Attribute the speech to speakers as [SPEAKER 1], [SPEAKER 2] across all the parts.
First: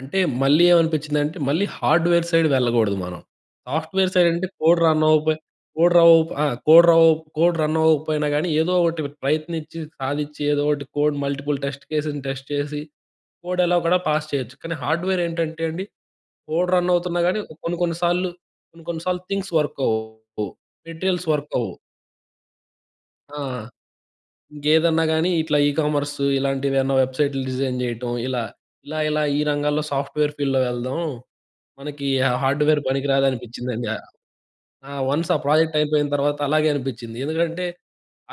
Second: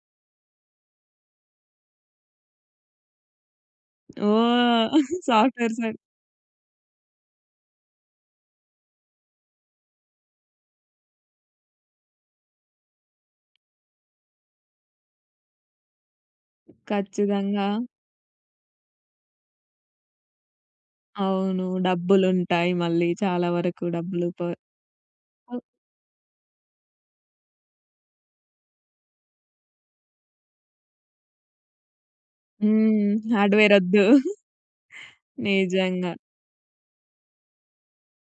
[SPEAKER 1] అంటే, మళ్ళీ ఏమనిపించిందంటే, మళ్ళీ హార్డ్‌వేర్ సైడ్ వెళ్ళకూడదు మనం. సాఫ్ట్‌వేర్ సైడ్ అంటే కోడ్
[SPEAKER 2] ఓహ్!
[SPEAKER 1] రన్ అవ్వకపోయి
[SPEAKER 2] సాఫ్ట్‌వేర్
[SPEAKER 1] కోడ్
[SPEAKER 2] సైడ్.
[SPEAKER 1] ర ఓప్ ఆ! కోడ్ ర ఓప్ కోడ్ రన్ అవ్వకపోయినా కానీ ఏదో ఒకటి ప్రయత్నించి సాధించి ఏదో ఒకటి కోడ్ మల్టిపుల్ టెస్ట్ కేస్‌ని టెస్ట్ చేసి కోడ్ ఎలాగోలా పాస్ చేయొచ్చు. కానీ, హార్డ్‌వేర్ ఏంటంటే అండి కోడ్ రన్ అవుతున్నా కానీ
[SPEAKER 2] ఖచ్చితంగా.
[SPEAKER 1] కొన్ని, కొన్ని సార్లు కొన్ని, కొన్ని సార్లు థింగ్స్ వర్క్ అవ్వవు. మెటీరియల్స్ వర్క్
[SPEAKER 2] అవును.
[SPEAKER 1] అవ్వవు.
[SPEAKER 2] డబ్బులుంటాయి మళ్ళీ
[SPEAKER 1] ఆ!
[SPEAKER 2] చాలా వరకు డబ్బులు ప
[SPEAKER 1] ఇంకేదన్నా గాని
[SPEAKER 2] అ
[SPEAKER 1] ఇట్లా ఈ కామర్సు, ఇలాంటివేమన్నా వెబ్‌సైట్స్ డిజైన్ జేయటం ఇలా. ఇలా, ఇలా ఈ రంగాల్లో సాఫ్ట్‌వేర్ ఫీల్డ్‌లో వెళ్దాం. మనకి హా హార్డ్‌వేర్ పనికి
[SPEAKER 2] హ్మ్.
[SPEAKER 1] రాదు అనిపించిందండి.
[SPEAKER 2] హార్డ్‌వేరోద్దు.
[SPEAKER 1] ఆ! వన్స్ ఆ ప్రాజెక్ట్ అయిపోయిన
[SPEAKER 2] నిజంగా.
[SPEAKER 1] తర్వాత అలాగే అనిపించింది. ఎందుకంటే,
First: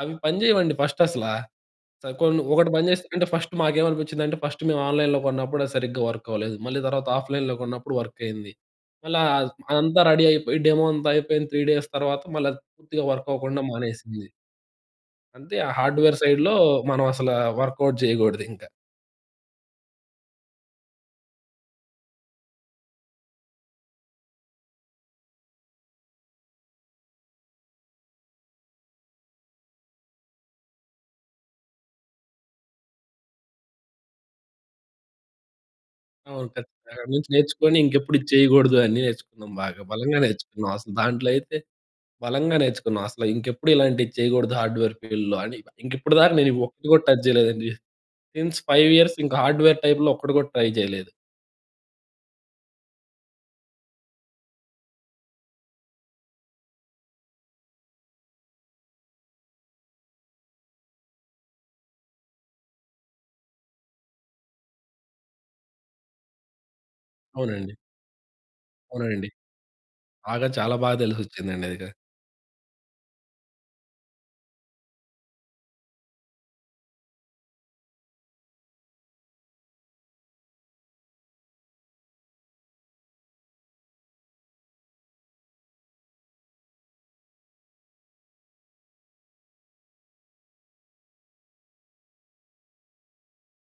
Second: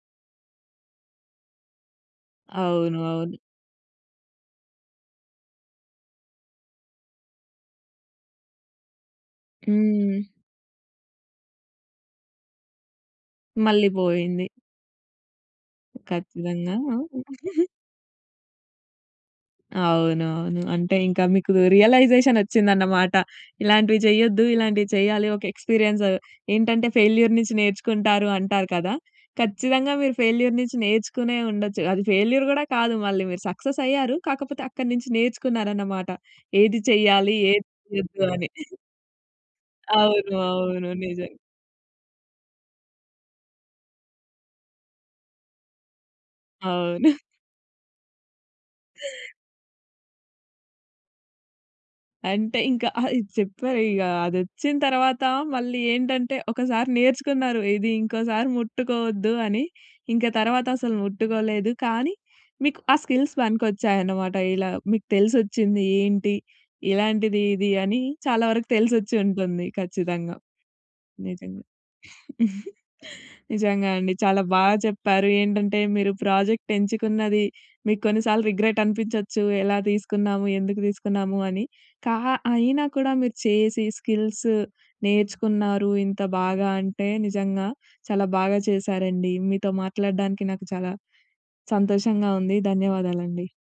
[SPEAKER 1] అవి పని చేయవండి ఫస్ట్ అసలా. స కొన్ని ఒకటి
[SPEAKER 2] అవును,
[SPEAKER 1] పనిచేస్తే అంటే
[SPEAKER 2] అవును.
[SPEAKER 1] ఫస్ట్ మాకేమనిపించిందంటే, ఫస్ట్ మేము ఆన్‌లైన్‌లో కొన్నప్పుడు అది సరిగ్గా వర్క్‌‌వ్వలేదు. మళ్ళీ తర్వాత ఆఫ్‌లైన్‌లో కొన్నప్పుడు వర్కైంది. మళ్ళీ అ అదంతా
[SPEAKER 2] హ్మ్.
[SPEAKER 1] రెడీయైపోయి డెమో అంతా అయిపోయింది. 3 డేస్ తర్వాత మళ్ళీ పూర్తిగా వర్క్ అవ్వకుండా
[SPEAKER 2] మళ్ళీ
[SPEAKER 1] మానేసింది.
[SPEAKER 2] పోయింది.
[SPEAKER 1] అంతే. ఆ హార్డ్‌వేర్ సైడ్‌లో
[SPEAKER 2] ఖచ్చితంగా. ఆ!
[SPEAKER 1] మనం అసలు వర్కౌట్ జేయకూడదింకా.
[SPEAKER 2] అవును. అవును. అంటే ఇంకా మీకు రియలైజేషన్ వచ్చిందన్నమాట. ఇలాంటివి చెయ్యొద్దు. ఇలాంటివి చెయ్యాలి. ఒక ఎక్స్‌పీరియన్స్, ఏంటంటే ఫెయిల్యూర్ నుంచి నేర్చుకుంటారు అంటారు కదా! ఖచ్చితంగా మీరు ఫెయిల్యూర్ నుంచి నేర్చుకునే ఉండొచ్చు. అది ఫెయిల్యూర్ కూడా కాదు, మళ్ళీ మీరు సక్సెస్ అయ్యారు, కాకపోతే అక్కడి నుంచి నేర్చుకున్నారన్నమాట.
[SPEAKER 1] అవును.
[SPEAKER 2] ఏది
[SPEAKER 1] ఖచ్చితంగా. నించి
[SPEAKER 2] చెయ్యాలి, ఏది
[SPEAKER 1] నేర్చుకొని ఇంకెప్పుడు
[SPEAKER 2] చేయొద్దు
[SPEAKER 1] ఇది
[SPEAKER 2] అని.
[SPEAKER 1] చేయకూడదు, అన్నీ నేర్చుకున్నాం బాగా బలంగా
[SPEAKER 2] అవును,
[SPEAKER 1] నేర్చుకున్నాం.
[SPEAKER 2] అవును.
[SPEAKER 1] అసలు దాంట్లో,
[SPEAKER 2] నిజం.
[SPEAKER 1] అయితే బలంగా నేర్చుకున్నాం. అసలు ఇంకెప్పుడు ఇలాంటివి చేయకూడదు హార్డ్‌వేర్ ఫీల్డ్‌లో అని. ఇంకప్పటి దాకా నేను ఒక్కటి కూడా
[SPEAKER 2] అవును.
[SPEAKER 1] టచ్ చేయలేదండి. సిన్స్ 5 ఇయర్స్ ఇంకా హార్డ్‌వేర్ టైప్‌లో ఒక్కటి కూడా ట్రై జేయలేదు.
[SPEAKER 2] అంటే, ఇంకా ఆహ్, ఇది చెప్పారిక అదొచ్చిన తర్వాత మళ్ళీ ఏంటంటే, ఒకసారి నేర్చుకున్నారు ఇది ఇంకోసారి ముట్టుకోవద్దు అని. ఇంక తర్వాత అసలు ముట్టుకోలేదు కానీ, మీకు ఆ స్కిల్స్ పనికొచ్చాయన్నమాట. ఇలా మీకు తెలిసొచ్చింది, ఏంటి, ఇలాంటిది ఇది
[SPEAKER 1] అవునండి.
[SPEAKER 2] అని చాలా వరకు తెలిసొచ్చి
[SPEAKER 1] అవునండి.
[SPEAKER 2] ఉంటుంది, ఖచ్చితంగా.
[SPEAKER 1] బాగా, చాలా బాగా
[SPEAKER 2] నిజమే.
[SPEAKER 1] తెలిసొచ్చిందండి అది క
[SPEAKER 2] నిజంగా అండి. చాలా బాగా చెప్పారు. ఏంటంటే మీరు ప్రాజెక్ట్ ఎంచుకున్నది, మీకు కొన్నిసార్లు రిగ్రెట్ అనిపించొచ్చు. ఎలా తీసుకున్నాము, ఎందుకు తీసుకున్నాము, అని కా అయినా కూడా మీరు చేసి స్కిల్స్ నేర్చుకున్నారు. ఇంత బాగా అంటే, నిజంగా చాలా బాగా చేశారండి. మీతో మాట్లాడడానికి నాకు చాలా సంతోషంగా ఉంది. ధన్యవాదాలండి.